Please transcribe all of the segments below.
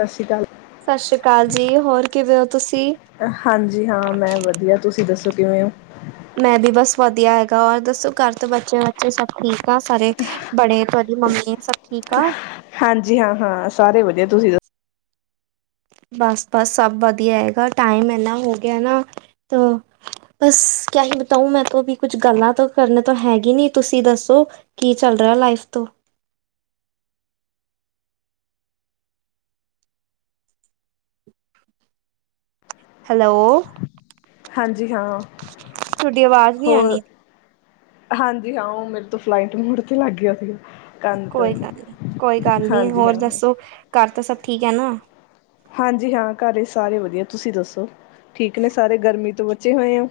ਸਤਿ ਸ਼੍ਰੀ ਅਕਾਲ। ਸਤਿ ਸ਼੍ਰੀ ਅਕਾਲ ਜੀ ਹੋਰ ਕਿਵੇਂ ਹੋ ਤੁਸੀਂ ਹਾਂਜੀ ਹਾਂ ਮੈਂ ਵਧੀਆ ਤੁਸੀਂ ਦੱਸੋ ਕਿਵੇਂ ਓ। ਮੈਂ ਵੀ ਬਸ ਵਧੀਆ ਹੈਗਾ ਵਾ ਹੋਰ ਦੱਸੋ ਘਰ ਤਾ ਬੱਚੇ-ਬੱਚੇ ਸਭ ਠੀਕ ਹਾਂ ਸਾਰੇ ਬੜੇ ਤੁਹਾਡੀ ਮੰਮੀ ਸਭ ਠੀਕ ਆ। ਹਾਂਜੀ ਹਾਂ-ਹਾਂ ਸਾਰੇ ਵਧੀਆ ਤੁਸੀ ਦ ਬਸ-ਬਸ ਸਭ ਵਧੀਆ ਹੈਗਾ ਟਾਈਮ ਇਨਾ ਹੋ ਗਿਆ ਨਾ ਤੋ ਬਸ ਕਿਆ ਹੀ ਬਤਾਊ ਮੈਂ ਤੋਂ ਵੀ ਕੁੱਝ ਤੋਂ ਕਰਨ ਤੋਂ ਹੈਗੀ ਨੀ ਤੁਸੀਂ ਦੱਸੋ। ਕੀ ਚੱਲ ਰਿਆ ਲਾਈਫ ਤੋ ਹੈਲੋ ਹਾਂਜੀ ਹਾਂ। ਤੁਹਾਡੀ ਆਵਾਜ਼ ਨਈ ਹੋਰ ਆਣੀ। ਹਾਂਜੀ ਹਾਂ ਓ ਮੇਰੇ ਤੋਂ ਫਲਾਈਟ ਮੋਡ ਤੇ ਲੱਗ ਗਿਆ ਸੀਗਾ। ਕੰਨ ਤੋਂ ਕੋਈ ਹੀ ਗੱਲ ਨ -ਕੋਈ ਗੱਲ ਨੀ ਹਾਂਜੀ ਹਾਂ ਹੋਰ ਹਾਂ ਦੱਸੋ ਘਰ ਤਾਂ ਸਭ ਠੀਕ ਹੈ ਨਾ। ਹਾਂਜੀ ਹਾਂ ਘਰ ਸਾਰੇ ਵਧੀਆ ਤੁਸੀਂ ਦੱਸੋ ਠੀਕ ਨੇ ਸਾਰੇ ਗਰਮੀ ਤੋਂ ਬਚੇ ਹੋਏ ਓਂ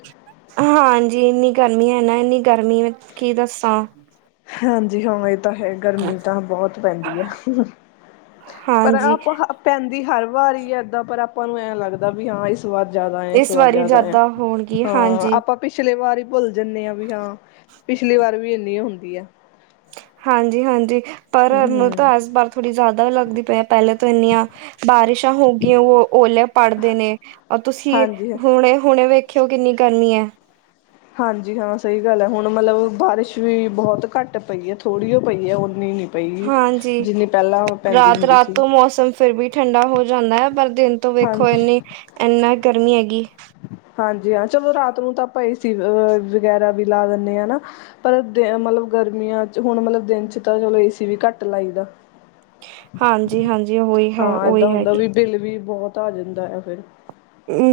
ਹਾਂਜੀ ਇੰਨੀ ਗਰਮੀ ਹੈ ਨਾ ਇਨੀ ਗਰਮੀ ਕੀ ਦੱਸਾਂ। ਹਾਂਜੀ ਹਾਂਵੇ ਤਾਂ ਹੈ ਗਰਮੀ ਬਹੁਤ ਪੈਂਦੀ ਹੈ। ਪਰ ਹਾਂਜੀ ਆਪਾਂ ਪੈਂਦੀ ਹਰ ਵਾਰ ਹੈ ਪਰ ਆਪਾਂ ਨੂੰ ਐਂ ਲੱਗਦਾ ਵੀ ਹਾਂ ਇਸ ਸ ਵਾਰ ਜਾਦਾ ਹੈ -ਇਸ ਵਾਰ ਵਾਰੀ ਜਾਦਾ ਹੈ ਜ਼ਿਆਦਾ ਹੋਣਗੀ ਹਾਂ ਹਾਂਜੀ। ਆਪਾਂ ਪਿਛਲੇ ਵਾਰ ਹੀ ਭੁੱਲ ਜਾਂਣੇ ਆਂ ਵੀ ਆਂ ਪਿਛਲੀ ਵਾਰ ਵੀ ਇੰਨੀ ਹੁੰਦੀ ਆ। ਹਾਂਜੀ-ਹਾਂਜੀ ਪਰ ਮੂੰ ਹਮ ਤਾਂ ਇਸ ਬਾਰ ਥੋੜ੍ਹੀ ਜ਼ਿਆਦਾ ਲੱਗਦੀ ਪਈ ਆ ਪੈਲੇ ਤੋਂ ਇੰਨੀਆਂ ਬਾਰਿਸ਼ਾਂ ਹੋ ਗਈਆਂ। ਉਹ ਓਲੇ ਪੜਦੇ ਨੇ ਤੁਸੀਂ ਹਾਂਜੀ ਹੁਣੇ-ਹੁਣੇ ਵੇਖ ਖਿਓ ਕਿੰਨੀ ਗਰਮੀ ਐ। ਹਾਂਜੀ ਹਾਂ ਸਈ ਗੱਲ ਹੈ ਹੁਣ ਮਤਲਬ ਬਾਰਿਸ਼ ਵੀ ਬਹੁਤ ਘੱਟ ਪਈ ਹੈ ਥੋੜ੍ਹੀ ਓ ਪਈ ਹੈ ਓਨੀ ਨਹੀਂ ਪਈ ਹਾਂਜੀ ਜਿੰਨੀ ਪਹਿਲਾਂ ਪੈਂਦੀ ਹੁੰਦੀ ਰਾਤ-ਰਾਤ ਸੀ ਤੋਂ ਮੌਸਮ ਫਿਰ ਵੀ ਠੰਡਾ ਹੋ ਜਾਂਦਾ ਹੈ ਪਰ ਦਿਨ ਤੋਂ ਵੇਖੋ ਹਾਂਜੀ ਇੰਨੀ ਇੰਨਾ ਗਰਮੀ ਹੈਗੀ। ਹਾਂਜੀ ਹਾਂ ਚਲੋ ਰਾਤ ਨੂੰ ਤਾਂ ਆਪਾਂ ਏਸੀ ਵਗੈਰਾ ਵੀ ਲਾ ਦਿੰਨੇ ਹਨਾ। ਪਰ ਮਤਲਬ ਗਰਮੀਆਂ ਚ ਹੁਨ ਮਤਲਬ ਦਿਨ ਚ ਤਾਂ ਚਲੋ ਏਸੀ ਵੀ ਘੱਟ ਲਾਈ ਦਾ। ਹਾਂਜੀ-ਹਾਂਜੀ ਉਹੀ ਹੈ ਹਾਂ ਉਹੀ ਏਦਾਂ ਹੁੰਦਾ ਹੈਗੀ ਵੀ ਬਿੱਲ ਵੀ ਬਹੁਤ ਆ ਜਾਂਦਾ ਐ ਫਿਰ।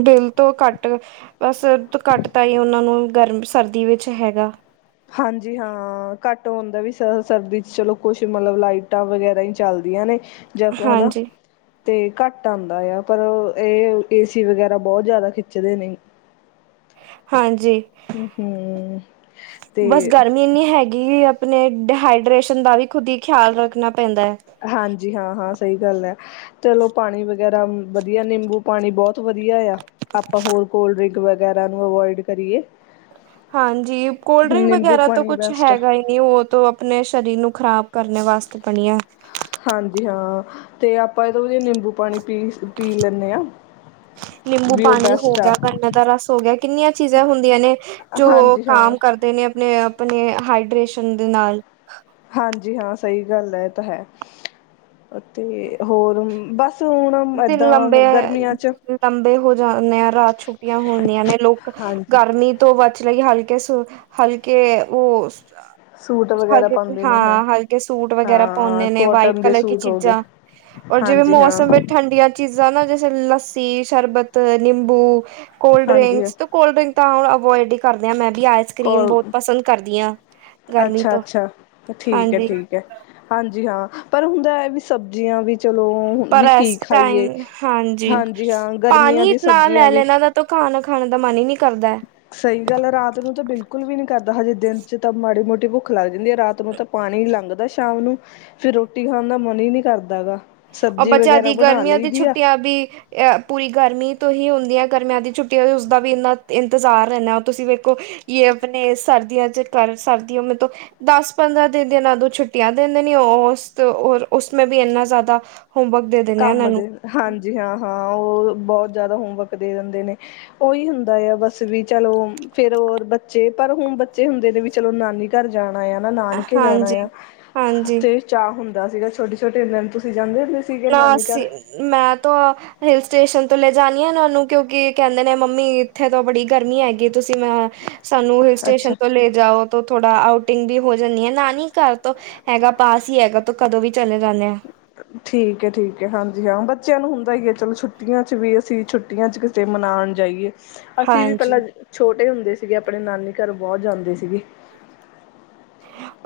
ਬਿਲ ਤੋਂ ਘੱਟ ਬਸ ਘੱਟ ਤਾਂਈ ਓਨਾਂ ਨੂੰ ਗਰਮ ਸਰਦੀ ਵਿੱਚ ਹੈਗਾ। ਹਾਂਜੀ ਹਾਂ ਘੱਟ ਹੁੰਦਾ ਵੀ ਸਰ ਸਰਦੀ ਚ ਚਲੋ ਕੁਛ ਮਤਲਬ ਲਾਈਟਾਂ ਵਗੈਰਾ ਈ ਚੱਲਦੀਆਂ ਨੇ। ਜਬ ਹਨਾ ਤੇ ਘੱਟ ਆਂਦਾ ਆ ਪਰ ਏਹ ਏ ਸੀ ਵਗੈਰਾ ਬਹੁਤ ਜ਼ਾਦਾ ਖਿੱਚਦੇ ਨੇ। ਹਾਂਜੀ। ਹੂੰ-ਹੂੰ, ਬਸ ਤੇ ਗਰਮੀ ਇੰਨੀ ਹੈ ਗੀ ਆਪਨੇ ਡੀਹਾਈਡ੍ਰੇਸ਼ਨ ਦਾ ਵੀ ਖੁਦ ਈ ਖਿਆਲ ਰੱਖਨਾ ਪੈਂਦਾ ਐ। ਹਾਂਜੀ ਹਾਂ-ਹਾਂ ਸਈ ਗੱਲ ਐ। ਚਲੋ ਪਾਨੀ ਵਗੈਰਾ ਵਦੀਆ ਨੇਂਬੂ ਪਾਨੀ ਬਹੁਤ ਵਦੀਆ ਆ। ਆਪਾਂ ਹੋਰ ਕੋਲਡ ਡ੍ਰਿੰਕ ਵਗੈਰਾ ਨੂੰ ਅਵੋਇਡ ਕਰੀਏ। ਹਾਂਜੀ ਕੋਲਡ ਡਰਿੰਕ ਨਿੰਬੂ ਵਗੈਰਾ ਤੋ ਪਾਣੀ ਕੁਛ ਬੈਸਟ ਆ। ਹੈਗਾ ਏ ਨਈ ਓ ਤੋ ਆਪਨੇ ਸਰੀਰ ਨੂੰ ਖ਼ਰਾਬ ਕਰਨੇ ਵਾਸਤੇ ਬਣੀ ਐ। ਹਾਂਜੀ ਹਾਂ, ਤੇ ਆਪਾਂ ਇਹਦੋਂ ਵਦੀਆ ਨੇਂਬੂ ਪਾਨੀ ਪੀ ਲੈਂਨੇ ਆਂ। ਨਿੰਬੂ ਪਾਨੀ ਹੋ ਗਿਆ ਗੰਨੇ ਦਾ ਰਸ ਹੋ ਗਿਆ ਕਿੰਨੀਆਂ ਚੀਜ਼ਾਂ ਹੁੰਦੀਆਂ ਨੇ ਜੋ ਹਾਂਜੀ ਹਾਂ ਕਾਮ ਕਰ ਕਰਦੇ ਨੇ ਆਪਣੇ ਹਾਈਡ੍ਰੇਸ਼ਨ ਦੇ ਨਾਲ। ਹਾਂਜੀ ਹਾਂ ਸਈ ਗੱਲ ਐ ਇਹ ਤਾਂ ਹੈ, ਤੇ ਹੋਰ ਬਸ ਹੁਣ ਦਿਨ ਏਦਾਂ ਗਰਮੀਆਂ ਚ ਲੰਬੇ-ਲੰਬੇ ਹੋ ਜਾਂਨੇ ਆਂ ਰਾਤ ਛੁੱਟੀਆਂ ਹੁੰਦੀਆਂ ਨੇ ਲੋਕ ਹਾਂਜੀ ਗਰਮੀ ਤੋਂ ਬਚਨ ਲਈ ਹਲਕੇ ਸ ਹਲਕੇ ਓ ਸੂਟ ਹਲ ਵਗੈਰਾ ਪਾਉਂਦੇ ਨੇ ਹਾਂ ਹਲਕੇ ਸੂਟ ਵਗੈਰਾ ਹਾਂ ਪਾਉਂਦੇ ਨੇ ਵਾਈਟ ਕੋਟਨ ਦੇ ਕਲਰ ਕੀ ਸੂਟ ਹੋ ਗਏ ਚੀਜ਼ਾਂ ਔਰ ਜਿਵੇਂ ਹਾਂਜੀ ਹਾਂ ਮੌਸਮ ਵਿੱਚ ਠੰਡੀਆਂ ਚੀਜ਼ਾਂ ਨਾ ਜੈਸੇ ਲੱਸੀ, ਸ਼ਰਬਤ, ਨਿੰਬੂ, ਕੋਲਡ ਹਾਂਜੀ ਹਾਂ ਡਰਿੰਕਸ ਕੋਲਡ ਡਰਿੰਕ ਤਾਂ ਹੁਨ ਅਵੋਇਡ ਈ ਕਰਦੇ ਆਂ ਮੈਂ ਵੀ ਆਏਲਸ ਕਰੀਮ ਕੋਲ ਬੋਤ ਪਸੰਦ ਕਰਦੀ ਆਂ ਗਰਮੀ ਅੱਛਾ ਤੋਂ, ਅੱਛਾ ਠੀਕ ਹੈ ਹਾਂਜੀ। ਠੀਕ ਐ ਹਾਂਜੀ ਹਾਂ ਪਰ ਹੁੰਦਾ ਐ ਵੀ ਸਬਜ਼ੀਆਂ ਵੀ ਚਲੋ ਪਰ ਵੀ ਕੀ ਇਸ ਟਾਈਮ ਖਾਈਏ, ਹਾਂਜੀ ਹਾਂ ਗਰਮੀਆਂ ਦੀ ਸਬਜ਼ੀਆਂ ਵੀ ਤ ਖਾਨਾ ਖਾਨ ਦਾ ਮਨ ਈ ਨਈ ਕਰਦਾ। ਸਈ ਗੱਲ ਐ ਰਾਤ ਨੂੰ ਤਾਂ ਬਿਲਕੁਲ ਵੀ ਨਈ ਕਰਦਾ ਹਜੇ ਦਿਨ ਚ ਤਾਂ ਮਾੜੀ ਮੋਟੀ ਭੁੱਖ ਲੱਗ ਜਾਂਦੀ ਐ ਰਾਤ ਨੂੰ ਤਾਂ ਪਾਨੀ ਲੰਘਦਾ ਸ਼ਾਮ ਨੂੰ, ਫੇਰ ਰੋਟੀ ਖਾਣ ਦਾ ਮਨ ਈ ਨਈ ਕਰਦਾਗਾ। ਆ ਬੱਚਿਆਂ ਦੀ ਗਰਮੀਆਂ ਦੀ ਛੁੱਟੀਆਂ ਵੀ ਪੂਰੀ ਗਰਮੀ ਤੋਂ ਹੀ ਹੁੰਦੀ ਹੈ ਗਰਮੀਆਂ ਦੀ ਛੁੱਟੀਆਂ ਵੀ ਉਸਦਾ ਵੀ ਇੰਨਾ ਇੰਤਜ਼ਾਰ ਰੈਨਾ ਹੋ ਤੁਸੀਂ ਵੇਖ ਕੋ ਯੇ ਆਪਨੇ ਸਰਦੀਆਂ ਚ ਕਰ ਸਰਦੀਓਂ ਮੇਂ ਤੋ ਦਸ ਪੰਦਰਾਂ ਦਿਨ ਦੇ ਏਨਾਂ ਨੂੰ ਛੁੱਟੀਆਂ ਦਿੰਦੇ ਨੇ ਓਸ ਉਸ ਮੇ ਵੀ ਇੰਨਾ ਜ਼ਾਦਾ ਹੋਮਵਰਕ ਦੇ ਕੰਮ ਦੇ ਹਾਂਜੀ ਹਾਂ-ਹਾਂ ਓ ਬਹੁਤ ਜ਼ਾਦਾ ਹੋਮਵਰਕ ਦੇ ਦਿੰਦੇ ਨੇ। ਓਈ ਹੁੰਦਾ ਆ ਬਸ ਵੀ ਚਲੋ ਫੇਰ ਹੋਰ ਬੱਚੇ ਪਰ ਹੁਨ ਬੱਚੇ ਹੁੰਦੇ ਨੇ ਵੀ ਚਲੋ ਨਾਨੀ ਘਰ ਜਾਨਾ ਆ ਨਾ ਨਾਨਕੇ ਜਾਨਾ ਆ, ਹਾਂਜੀ ਹਾਂਜੀ ਤੇ ਚਾਅ ਹੁੰਦਾ ਸੀਗਾ ਛੋਟੇ ਛੋਟੇ ਦਿਨ ਤੁਸੀਂ ਜਾਂਦੇ ਹੁੰਦੇ ਸੀਗੇ। ਨਾ ਨਾਨੀ ਅਸੀ ਘਰ ਮੈਂ ਤਾਂ ਹਿਲ ਸਟੇਸ਼ਨ ਤੋਂ ਲੈ ਜਾਣੀ ਆ ਨਾ ਓਨੂੰ ਕਿਓਂਕਿ ਕੈਂਦੇ ਨੇ ਮੰਮੀ ਇੱਥੇ ਤੋਂ ਬੜੀ ਗਰਮੀ ਹੈਗੀ ਤੁਸੀਂ ਮੈਂ ਸਾਨੂੰ ਹਿਲ ਸਟੇਸ਼ਨ ਅੱਛਾ ਤੋਂ ਲੇ ਜਾਓ। ਤੋ ਥੋੜਾ ਆਊਟਿੰਗ ਵੀ ਹੋ ਜਾਂਨੀ ਏ ਨਾਨੀ ਘਰ ਤੋਂ ਹੈਗਾ ਪਾਸ ਈ ਹੈਗਾ ਤੋ ਕਦੋਂ ਵੀ ਚਲੇ ਜਾਂਨੇ ਆ। ਠੀਕ ਐ -ਠੀਕ ਐ ਹਾਂਜੀ ਹਾਂ ਬੱਚਿਆਂ ਨੂੰ ਹੁੰਦਾ ਈ ਐ ਚਲੋ ਛੁੱਟੀਆਂ ਚ ਵੀ ਅਸੀਂ ਛੁੱਟੀਆਂ ਚ ਕ ਕਿੱਤੇ ਮਨਾਣ ਜਾਈਏ। ਅਸੀਂ ਵੀ ਹਾਂਜੀ ਪਹਿਲਾਂ ਛੋਟੇ ਹੁੰਦੇ ਸੀਗੇ, ਆਪਣੇ ਨਾਨੀ ਘਰ ਬਹੁਤ ਜਾਂਦੇ ਸੀਗੇ।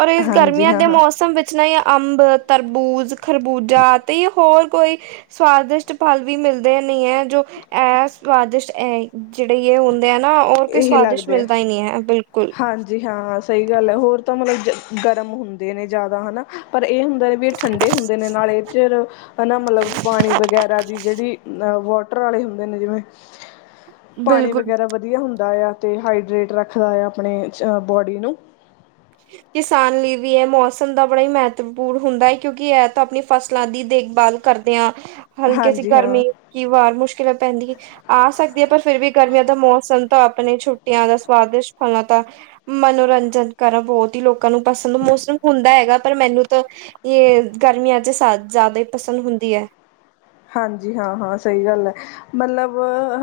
ਔਰ ਇਸ ਹਾਂਜੀ ਗਰਮੀਆਂ ਹਾਂ ਦੇ ਹਾਂ ਮੌਸਮ ਵਿੱਚ ਨਾ ਇਹ ਅੰਬ, ਤਰਬੂਜ਼ ਖਰਬੂਜਾ ਤੇ ਹੋਰ ਕੋਈ ਸਵਾਦਿਸ਼ਟ ਫਲ ਵੀ ਮਿਲਦੇ ਨੀਂ ਐ ਜੋ ਐ ਸਵਾਦਿਸ਼ਟ ਐ ਜੇੜੇ ਯੇ ਹੁੰਦ ਦੇ ਐ ਨਾ, ਹੋਰ ਕੋਈ ਇਹੀ ਸਵਾਦਿਸ਼ਟ ਲੱਗਦੇ ਆ ਮਿਲਦਾ ਹੀ ਨੀਂ ਐ, ਬਿਲਕੁਲ। ਹਾਂਜੀ ਹਾਂ। ਸਹੀ ਗੱਲ ਐ, ਹੋਰ ਤਾਂ ਮਤਲਬ 'ਜ ਗਰਮ ਹੁੰਦੇ ਨੇ ਜਾਦਾ ਹੈ ਨਾ। ਪਰ ਇਹ ਹੁੰਦੈ ਵਿ ਠੰਡੇ ਹੁੰਦੇ ਨੇ ਨਾਲੇ, ਚਿਰ ਹਨਾ ਮਤਲਬ, ਪਾਣੀ ਵਗੈਰਾ ਦੀ ਜੇੜੀ ਲ ਵੋ ਟਰਾਲੇ ਹੁੰਦੇ ਨੇ ਜਿਵੇਂ, ਪਾਣੀ ਬਿਲਕੁਲ ਵਗੈਰਾ ਵਧ ਵਧੀਆ ਹੁੰਦਾ ਆ ਤੇ ਹਾਈਡਰੇਟ ਰੱਖਦਾ ਆ ਆਪਣੇ ਬੋਡੀ ਨੂੰ। ਕਿਸਾਨ ਲਈ ਵੀ ਇਹ ਮੌਸਮ ਦਾ ਬੜਾ ਹੀ ਮਹੱਤਵਪੂਰਨ ਹੁੰਦਾ ਹੈ, ਕਿਉਂਕਿ ਇਹ ਤਾਂ ਆਪਣੀ ਫਸਲਾਂ ਦੀ ਦੇਖਭਾਲ ਕਰਦੇ ਹਾਂ, ਹਲਕੇ 'ਚ ਹਾਂਜੀ ਹਾਂ ਗਰਮੀ ਕੀ ਵਾਰ ਮੁਸ਼ਕਿਲਾਂ ਪੈਂਦੀ ਆ ਸਕਦੀ ਏ, ਪਰ ਫਿਰ ਵੀ ਗਰਮੀਆਂ ਦਾ ਮੌਸਮ ਤਾਂ ਆਪਣੇ ਛੁੱਟੀਆਂ ਦਾ ਸਵਾਦਿਸ਼ਟ ਫਲਾਂ ਦਾ ਮਨੋਰੰਜਨ ਕਰ ਬਹੁਤ ਹੀ ਲੋਕਾਂ ਨੂੰ ਪਸੰਦ, ਮੌਸਮ ਹੁੰਦਾ ਹੈਗਾ ਪਰ ਮੈਨੂੰ ਤਾਂ ਯੇ ਗਰਮੀਆਂ 'ਚ ਸਾ ਜ਼ਿਆਦਾ ਹੀ ਪਸੰਦ ਹੁੰਦੀ ਐ। ਹਾਂਜੀ ਹਾਂ- ਹਾਂ, ਸਹੀ ਗੱਲ ਐ। ਮੱਲਬ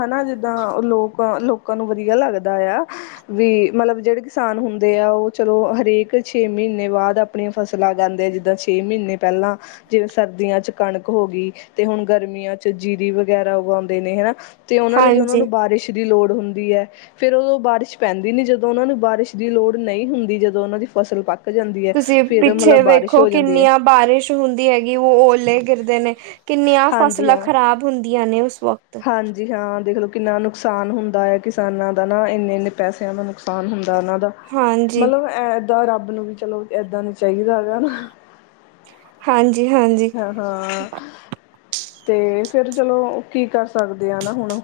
ਹਨਾ ਜਿੱਦਾਂ ਲੋਕ, ਲੋਕਾਂ ਨੂੰ ਵਧੀਆ ਲੱਗਦਾ ਯਾ ਵੀ ਮਲਬ ਜਿਹੜੇ ਕਿਸਾਨ ਹੁੰਦੇ ਆ, ਉਹ ਚਲੋ ਹਰੇਕ ਛੇ ਮਹੀਨੇ ਬਾਦ ਆਪਣੀ ਫਸਲਾਂ ਉਗਾਂਦੇ ਜਿੱਦਾਂ ਛੇ ਮਹੀਨੇ ਪਹਿਲਾਂ, ਜਿਵੇਂ ਸਰਦੀਆਂ ਚ ਕਣਕ ਹੋ ਗਈ ਤੇ ਹੁਣ ਗਰਮੀਆਂ 'ਚ ਜੀਰੀ ਵਗੈਰਾ ਉਗਾਉਂਦੇ ਨੇ ਹਨਾ, ਤੇ ਉਹਨਾਂ ਲਈ ਉਹਨਾਂ ਹਾਂਜੀ ਨੂੰ ਬਾਰਿਸ਼ ਦੀ ਲੋੜ ਹੁੰਦੀ ਐ। ਫੇਰ ਉਦੋਂ ਬਾਰਿਸ਼ ਪੈਂਦੀ ਨੀ, ਜਦੋਂ ਉਹਨਾਂ ਨੂੰ ਬਾਰਿਸ਼ ਦੀ ਲੋੜ ਨਹੀਂ ਹੁੰਦੀ, ਜਦੋਂ ਉਹਨਾਂ ਦੀ ਫਸਲ ਪੱਕ ਜਾਂਦੀ ਹੈ ਤੁਸੀਂ ਫਿਰ ਮਤਲਬ ਪਿੱਛੇ ਬਾਰਿਸ਼ ਵੇਖੋ, ਹੋ ਜਾਂਦੀ ਹੈ ਕਿੰਨੀਆਂ ਬਾਰਿਸ਼ ਹੁੰਦੀ ਹੈਗੀ, ਉਹ ਓਲੇ ਗਿਰਦੇ ਨੇ, ਕਿੰਨੀਆਂ ਹਾਂਜੀ ਫਸਲਾਂ ਹਾਂ ਖ਼ਰਾਬ ਹੁੰਦੀਆਂ ਨੇ ਉਸ ਵਕਤ। ਹਾਂਜੀ ਹਾਂ, ਦੇਖ ਲਓ ਕਿੰਨਾ ਨੁਕਸਾਨ ਹੁੰਦਾ ਹੈ ਕਿਸਾਨਾਂ ਦਾ ਨਾ, ਇੰਨੇ-ਇੰਨੇ ਪੈਸਿਆਂ ਦਾ ਨੁਕਸਾਨ ਹੁੰਦਾ ਉਨਾਂ ਦਾ। ਹਾਂਜੀ ਮਤਲਬਦਾਂ ਏਦਾਂ ਰੱਬ ਨੂੰ ਵੀ ਚਲੋ, ਏਦਾਂ ਨੀਂ ਚਾਹੀਦਾ ਹੈਗਾ ਨਾ। ਹਾਂਜੀ-ਹਾਂਜੀ। ਹ-ਹਾਂ, ਤੇ ਫ਼ੇਰ ਚਲੋ ਕੀ ਕਰ ਸਕਦੇ ਆ ਨਾ ਹੁਣ।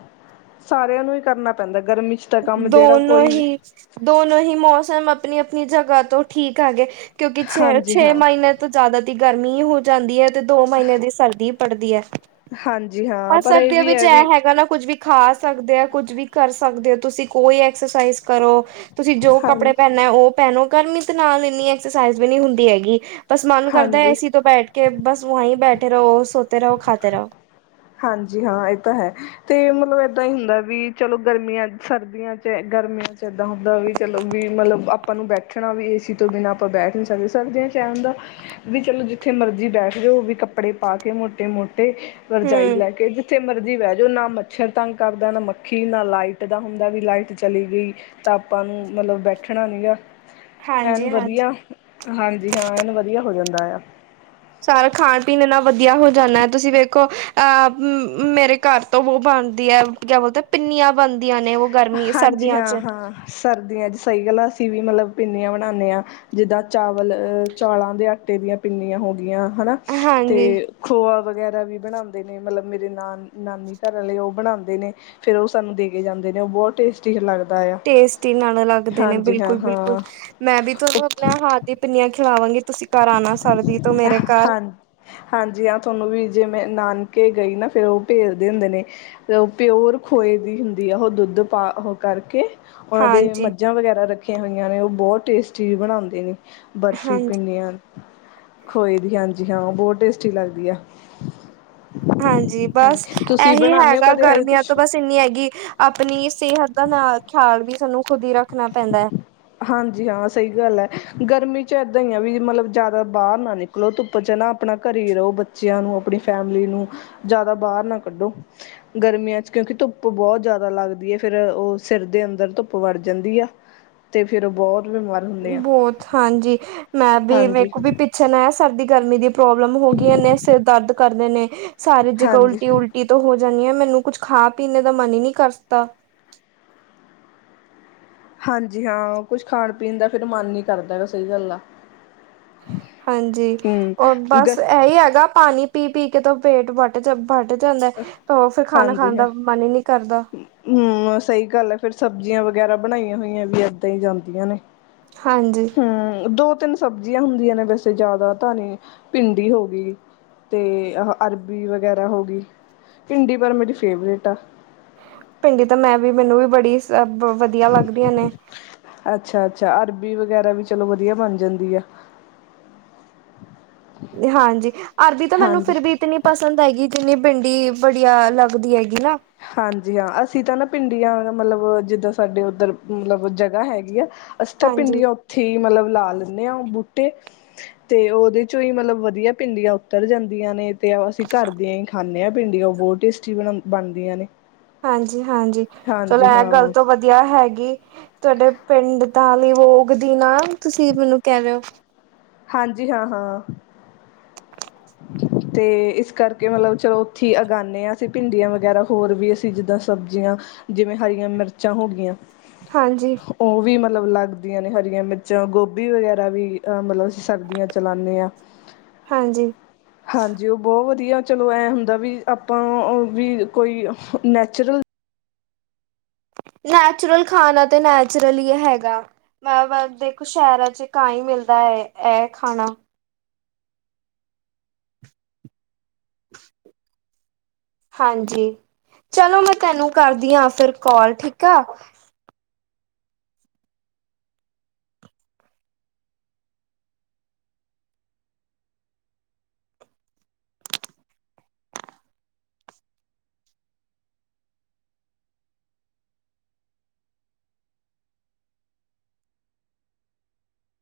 ਸਾਰਿਆਂ ਨੂੰ ਹੀ ਕਰਨਾ ਪੈਂਦਾ ਗਰਮੀ 'ਚ ਤਾਂ ਕੰਮ ਜਿਹੜਾ ਦੋਨੋ ਕੋਈ ਵੀ ਹੀ ਦੋਨੋ ਹੀ ਮੌਸਮ ਅਪਨੀ-ਅਪਨੀ ਜਗ੍ਹਾ ਤੋਂ ਠੀਕ ਹੈਗੇ, ਕਿਉਂਕਿ ਛੇ- ਹਾਂਜੀ ਛੇ ਹਾਂ ਮਹੀਨੇ ਤੋ ਜ਼ਿਆਦਾ ਤ ਗਰਮੀ ਹੀ ਹੋ ਜਾਂਦੀ ਹੈ, ਤੇ ਦੋ ਮਹੀਨੇ ਦੀ ਸਰਦੀ ਪੜਦੀ ਹੈ। ਹਾਂਜੀ ਹਾਂ ਪਰ ਇਹ ਸਰਦੀਆਂ ਵੀ ਵਿੱਚ ਹੈ ਵੀ ਇਹ ਹੈਗਾ ਨਾ ਕੁੱਝ ਵੀ ਖਾ ਸਕਦੇ ਆ, ਕੁੱਝ ਵੀ ਕਰ ਸਕਦੇ ਹੋ, ਤੁਸੀਂ ਕੋਈ ਵੀ ਐਕਸਰਸਾਈਸ ਕਰੋ। ਤੁਸੀਂ ਜੋ ਹਾਂ ਕੱਪੜੇ ਪਹਿਨਨਾ ਹੈ ਉਹ ਪਹਿਨੋ, ਗਰਮੀ 'ਚ ਤੇ ਨਾਲ ਇੰਨੀ ਐਕਸਰਸਾਈਜ਼ ਵੀ ਨਹੀਂ ਹੁੰਦੀ ਹੈਗੀ। ਬਸ ਮਨ ਕਰਦੈ ਹਾਂਜੀ ਏਸੀ ਤੋਂ ਬੈਠ ਕੇ ਬਸ ਵਹੀਂ ਬੈਠੇ ਰਹੋ, ਸੋਤੇ ਰਹੋ, ਖਾਤੇ ਰਹੋ। ਹਾਂਜੀ ਹਾਂ, ਇਹ ਤਾਂ ਹੈ। ਤੇ ਮਤਲਬ ਏਦਾਂ ਹੀ ਹੁੰਦਾ ਵੀ ਚਲੋ ਗਰਮੀਆਂ, ਸਰਦੀਆਂ 'ਚ, ਗਰਮੀਆਂ ਚ ਏਦਾਂ ਹੁੰਦਾ ਵੀ ਚਲੋ ਵੀ ਮਤਲਬ ਆਪਾਂ ਨੂੰ ਬੈਠਣਾ ਵੀ ਏ ਸੀ ਤੋਂ ਬਿਨਾਂ ਆਪਾਂ ਬੈਠ ਨਹੀਂ ਸਕਦੇ, ਸਰਦੀਆਂ 'ਚ ਐ ਹੂੰਦਾ ਵੀ ਚਲੋ ਜਿੱਥੇ ਮਰਜ਼ੀ ਬੈਠ ਜੌ, ਵੀ ਕੱਪੜੇ ਪਾ ਕੇ ਹੁਣ ਤੇ ਮੋਟੇ ਵ ਰਜਾਈ ਹੂੰ, ਲੈ ਕੇ, ਜਿੱਥੇ ਮਰਜ਼ੀ ਬਹਿ ਜੋ, ਨਾ ਮੱਛਰ ਤੰਗ ਕਰਦਾ, ਨਾ ਮੱਖੀ, ਨਾ ਲਾਈਟ ਦਾ ਹੁੰਦਾ ਵੀ ਲਾਈਟ ਚਲੀ ਗਈ। ਤਾਂ ਆਪਾਂ ਨੂੰ ਮਤਲਬ ਬੈਠਣਾ ਨੀ ਗਾ। ਐਨ ਹਾਂਜੀ-ਹਾਂਜੀ। ਵਧੀਆ, ਹਾਂਜੀ ਹਾਂ, ਐਨ ਵਧੀਆ ਹੋ ਜਾਂਦਾ ਆ। ਸਾਰਾ ਖਾਣ ਪੀਣ ਇਨਾ ਵਧੀਆ ਹੋ ਜਾਂਦਾ ਹੈ। ਤੁਸੀਂ ਵੇਖੋ ਅਹ ਮੇਰੇ ਘਰ ਤੋਂ ਵੋ ਬਣਦੀ ਹੈ। ਕਿਆ ਬੋਲਦੇ, ਓਹ ਪਿੰਨੀਆਂ ਬਣਦੀਆਂ ਨੇ ਉਹ ਗਰਮੀ ਹਾਂਜੀ ਸਰਦੀਆਂ ਹਾਂ ਚ। ਹਾਂ ਸਰਦੀਆਂ 'ਚ ਸਹੀ ਗੱਲਾਂ ਅਸੀਂ ਵੀ ਮਤਲਬ ਪਿੰਨੀਆਂ ਬਣਾਉਂਦੇ ਹਾਂ। ਜਿੱਦਾਂ ਚਾਵਲ ਅਹ! ! ਚੌਲਾਂ ਦੇ ਆਟੇ ਦੀਆਂ ਪਿੰਨੀਆਂ ਹੋ ਗਈਆਂ ਹਨਾ। ਤੇ ਹਾਂਜੀ ਖੋਆ ਵਗੈਰਾ ਵੀ ਬਣਾਉਂਦੇ ਨੇ। ਮਤਲਬ ਮੇਰੇ ਨਾਨੀ ਘਰ ਵਾਲੇ ਉਹ ਬਣਾਉਂਦੇ ਨੇ। ਫੇਰ ਉਹ ਸਾਨੂੰ ਦੇ ਕੇ ਜਾਂਦੇ ਨੇ। ਉਹ ਬਹੁਤ ਟੇਸਟੀ ਲੱਗਦਾ। ਆ ਟੇਸਟੀ ਨਾਲ ਲੱਗਦੇ ਨੇ, ਹਾਂਜੀ ਹਾਂ ਬਿਲਕੁਲ -ਬਿਲਕੁਲ, ਹਾਂ ਮੈਂ ਵੀ ਤੁਹਾਨੂੰ ਉਹ ਆਪਣਾ ਹਥ ਦੀ ਪਿੰਨੀਆਂ ਖਿਲਾਵਾਂਗੀ ਤੁਸੀਂ ਘਰ ਆਣਾ ਸਰਦੀ ਤੋਂ ਮੇਰੇ ਘਰ ਹਾਂ ਹਾਂਜੀ ਹਾਂ, ਤੁਹਾਨੂੰ ਵੀ ਜਿਵੇਂ ਨਾਨਕੇ ਗਈ ਨਾ ਫੇਿਰ ਉਹ ਭੇਜਦੇ ਹੁੰਦੇ ਨੇ। ਉਹ ਪਿਓਰ ਖੋਏ ਦੀ ਹੁੰਦੀ ਆ ਉਹ ਦੁੱਧ ਪਾ ਕਰਕੇ ਉਹਨਾਂ ਦੇ ਹਾਂਜੀ ਮੱਝਾਂ ਵਗੈਰਾ ਰੱਖੀਆਂ ਹੋਈਆਂ ਨੇ। ਉਹ ਬਹੁਤ ਟੇਸਟੀ ਬਣਾਉਂਦੇ ਨੇ ਬਰਫ਼ੀ ਹਾਂਜੀ ਖੋਏ ਦੀਆ ਹਾਂਜੀ ਹਾਂ ਉਹ ਬਹੁਤ ਟੇਸਟੀ ਲੱਗਦੀ ਆ। ਹਾਂਜੀ, ਬਸ ਹਾਂਜੀ ਤੁਸੀਂ ਇਹੀ ਬਣਾਉਂਦੇ ਹੋ ਹੈਗਾ ਕਦੇ ਗਰਮੀਆਂ ਕੁਛ ਤੋਂ ਬਸ ਇੰਨੀ ਹੈਗੀ ਆਪਣੀ ਸਿਹਤ ਦਾ ਖਿਆਲ ਵੀ ਸਾਨੂੰ ਖੁਦ ਹੀ ਰੱਖਣਾ ਪੈਂਦਾ ਹੈ। ਹਾਂਜੀ ਹਾਂ, ਸਹੀ ਗੱਲ ਹੈ। ਗਰਮੀ ਚ ਏਦਾਂ ਹੀ ਆ ਵੀ ਮਤਲਬ ਜ਼ਿਆਦਾ ਬਾਹਰ ਨਾ ਨਿਕ ਮਤਲਬ ਧੁੱਪ ਚ ਨਾ ਆਪਣਾ ਘਰ ਰਹੋ। ਬੱਚਿਆਂ ਨੂੰ ਆਪਣੀ ਫੈਮਿਲੀ ਨੂੰ ਜ਼ਿਆਦਾ ਬਾਹਰ ਨਾ ਕੱਢੋ। ਗਰਮੀਆਂ ਚ ਕਿਉਂਕਿ ਧੁੱਪ ਬਹੁਤ ਜ਼ਿਆਦਾ ਲੱਗਦੀ ਹੈ। ਫੇਰ ਉਹ ਸਿਰ ਦੇ ਅੰਦਰ ਧੁੱਪ ਵੜ ਜਾਂਦੀ ਆ। ਤੇ ਫੇਰ ਉਹ ਬਹੁਤ ਬਿਮਾਰੀ ਬਹੁਤ ਹਾਂਜੀ, ਮੈਂ ਵੀ ਹਾਂਜੀ ਵੇਖੋ ਪਿੱਛੇ ਆ ਸਰਦੀ ਗਰਮੀ ਦੀ ਪ੍ਰੋਬਲਮ ਹੋ ਗਈਆਂ ਨੇ। ਸਿਰ ਦਰਦ ਕਰਦੇ ਨੇ। ਸਾਰੇ ਜ੍ਗਾ ਹਾਂਜੀ ਉਲਟੀ ਉਲਟੀ ਟੀ ਤੋਂ ਹੋ ਜਾਂਣੀ ਆ ਮੈਨੂੰ ਕੁੱਝ ਖਾ ਪੀਣੇ ਦਾ ਮਨ ਹੀ ਨਹੀਂ ਕਰਦਾ। ਹਾਂਜੀ ਹਾਂ, ਕੁਛ ਖਾਣ ਪੀਣ ਦਾ ਫਿਰ ਮਨ ਨਹੀਂ ਕਰਦਾ। ਸਹੀ ਗੱਲ ਆ। ਹਾਂਜੀ, ਹਮ ਉਹ ਗ ਬਸ ਇਹੀ ਹੈਗਾ ਪਾਣੀ ਪੀ ਪੀ ਕੇ ਤੋਂ ਪੇਟ ਵਟ ਚ ਫਟ ਜਾਂਦਾ। ਤਾਂ ਉਹ ਫਿਰ ਖਾਣਾ ਖਾਣ ਹਾਂਜੀ ਹਾਂ ਦਾ ਮਨ ਹੀ ਨਹੀਂ ਕਰਦਾ। ਹਮ ਸਹੀ ਗੱਲ ਹੈ ਫੇਰ ਸਬਜ਼ੀਆਂ ਵਗੈਰਾ ਬਣਾਈਆਂ ਹੋਈਆਂ ਵੀ ਏਦਾਂ ਹੀ ਜਾਂਦੀਆਂ ਨੇ। ਹਾਂਜੀ। ਹਮ ਦੋ ਤਿੰਨ ਸਬਜ਼ੀਆਂ ਹੁੰਦੀਆਂ ਨੇ ਵੈਸੇ ਜ਼ਿਆਦਾ ਤਾਂ ਨਹੀਂ ਭਿੰਡੀ ਹੋ ਗਈ। ਅਤੇ ਅਰਬੀ ਵਗੈਰਾ ਹੋ ਗਈ। ਭਿੰਡੀ ਪਰ ਮੇਰੀ ਫੇਵਰੇਟ ਆ। ਭਿੰਡੀ ਤਾਂ ਮੈਂ ਵੀ ਮੈਨੂੰ ਵੀ ਬੜੀ ਵਧੀਆ ਲੱਗਦੀਆਂ ਨੇ। ਅੱਛਾ, ਅੱਛਾ ਅਰਬੀ ਵਗੈਰਾ ਵੀ ਚਲੋ ਵਧੀਆ ਬਣ ਜਾਂਦੀ ਆ। ਹਾਂਜੀ, ਅਰਬੀ ਤਾਂ ਮੈਨੂੰ ਹਾਂਜੀ ਫਿਰ ਵੀ ਇਤਨੀ ਪਸੰਦ ਹੈਗੀ ਜਿੰਨੀ ਭਿੰਡੀ ਬੜੀਆ ਲੱਗਦੀ ਹੈਗੀ ਨਾ। ਹਾਂਜੀ ਹਾਂ, ਅਸੀਂ ਤਾਂ ਨਾ ਭਿੰਡੀਆਂ ਮਤਲਬ ਜਿੱਦਾਂ ਸਾਡੇ ਉੱਧਰ ਮਤਲਬ ਜਗ੍ਹਾ ਹੈਗੀ ਆ। ਅਸੀ ਤਾਂ ਹਾਂਜੀ ਭਿੰਡੀਆਂ ਉੱਥੇ ਹੀ ਮਤਲਬ ਲਾ ਦਿਨੇ ਆ ਬੂਟੇ। ਤੇ ਉਹਦੇ ਚੋਂ ਹੀ ਮਤਲਬ ਵਧੀਆ ਭਿੰਡੀਆਂ ਉੱਤਰ ਜਾਂਦੀਆਂ ਨੇ। ਤੇ ਅਸੀਂ ਘਰ ਦੀਆਂ ਹੀ ਖਾਂਦੇ ਹਾਂ ਭਿੰਡੀਆਂ। ਉਹ ਬਹੁਤ ਟੇਸਟੀ ਬ ਬਣਦੀਆਂ ਨੇ। ਹਾਂਜੀ, ਹਾਂਜੀ, ਚਲੋ ਹਾਂਜੀ ਇਹ ਗੱਲ ਹਾਂ ਤੋਂ ਵਧਆ ਵਧੀਆ ਹੈਗੀ। ਤੁਹਾਡੇ ਪਿੰਡ ਤਾਂ ਵੀ ਉਗਦੀ ਨਾ ਤੁਸੀਂ ਮੈਨੂੰ ਕਹਿ ਰਹੇ ਹੋ। ਹਾਂਜੀ ਹਾਂ ਹਾਂ। ।। ਅਤੇ ਇਸ ਕਰਕੇ ਮਤਲਬ ਚਲੋ ਉੱਥੇ ਹੀ ਉਗਾਉਂਦੇ ਹਾਂ ਅਸੀਂ ਭਿੰਡੀਆਂ ਵਗੈਰਾ ਹੋਰ ਵੀ ਅਸੀਂ ਜਿੱਦਾਂ ਸਬਜ਼ੀਆਂ। ਜਿਵੇਂ ਹਰੀਆਂ ਮਿਰਚਾਂ ਹੋ ਗਈਆਂ। ਹਾਂਜੀ। ਉਹ ਵੀ ਮਤਲਬ ਲੱਗਦੀਆਂ ਨੇ ਹਰੀਆਂ ਮਿਰਚਾਂ, ਗੋਭੀ ਵਗੈਰਾ ਵੀ ਅ ਮਤਲਬ ਅਸੀਂ ਸਰਦੀਆਂ ਚਲਾਉਂਦੇ ਹਾਂ। ਹਾਂਜੀ। ਹਾਂਜੀ। ਉਹ ਬਹੁਤ ਵਧੀਆ ਚਲੋ ਐਂ ਹੁੰਦਾ ਵੀ ਆਪਾਂ ਵੀ ਕੋਈ ਨੈਚੁਰਲ ਨੈਚੁਰਲ ਖਾਣਾ ਤੇ ਨੈਚੁਰਲ ਹੀ ਹੈਗਾ ਮੈਂ ਦੇਖੋ ਸ਼ਹਿਰਾਂ ਚ ਕਾ ਹੀ ਮਿਲਦਾ ਹੈ ਇਹ ਖਾਣਾ [inaudible] ਹਾਂਜੀ, ਚਲੋ ਮੈਂ ਤੈਨੂੰ ਕਰਦੀ ਹਾਂ, ਫਿਰ ਕਾਲ ਠੀਕ ਆ।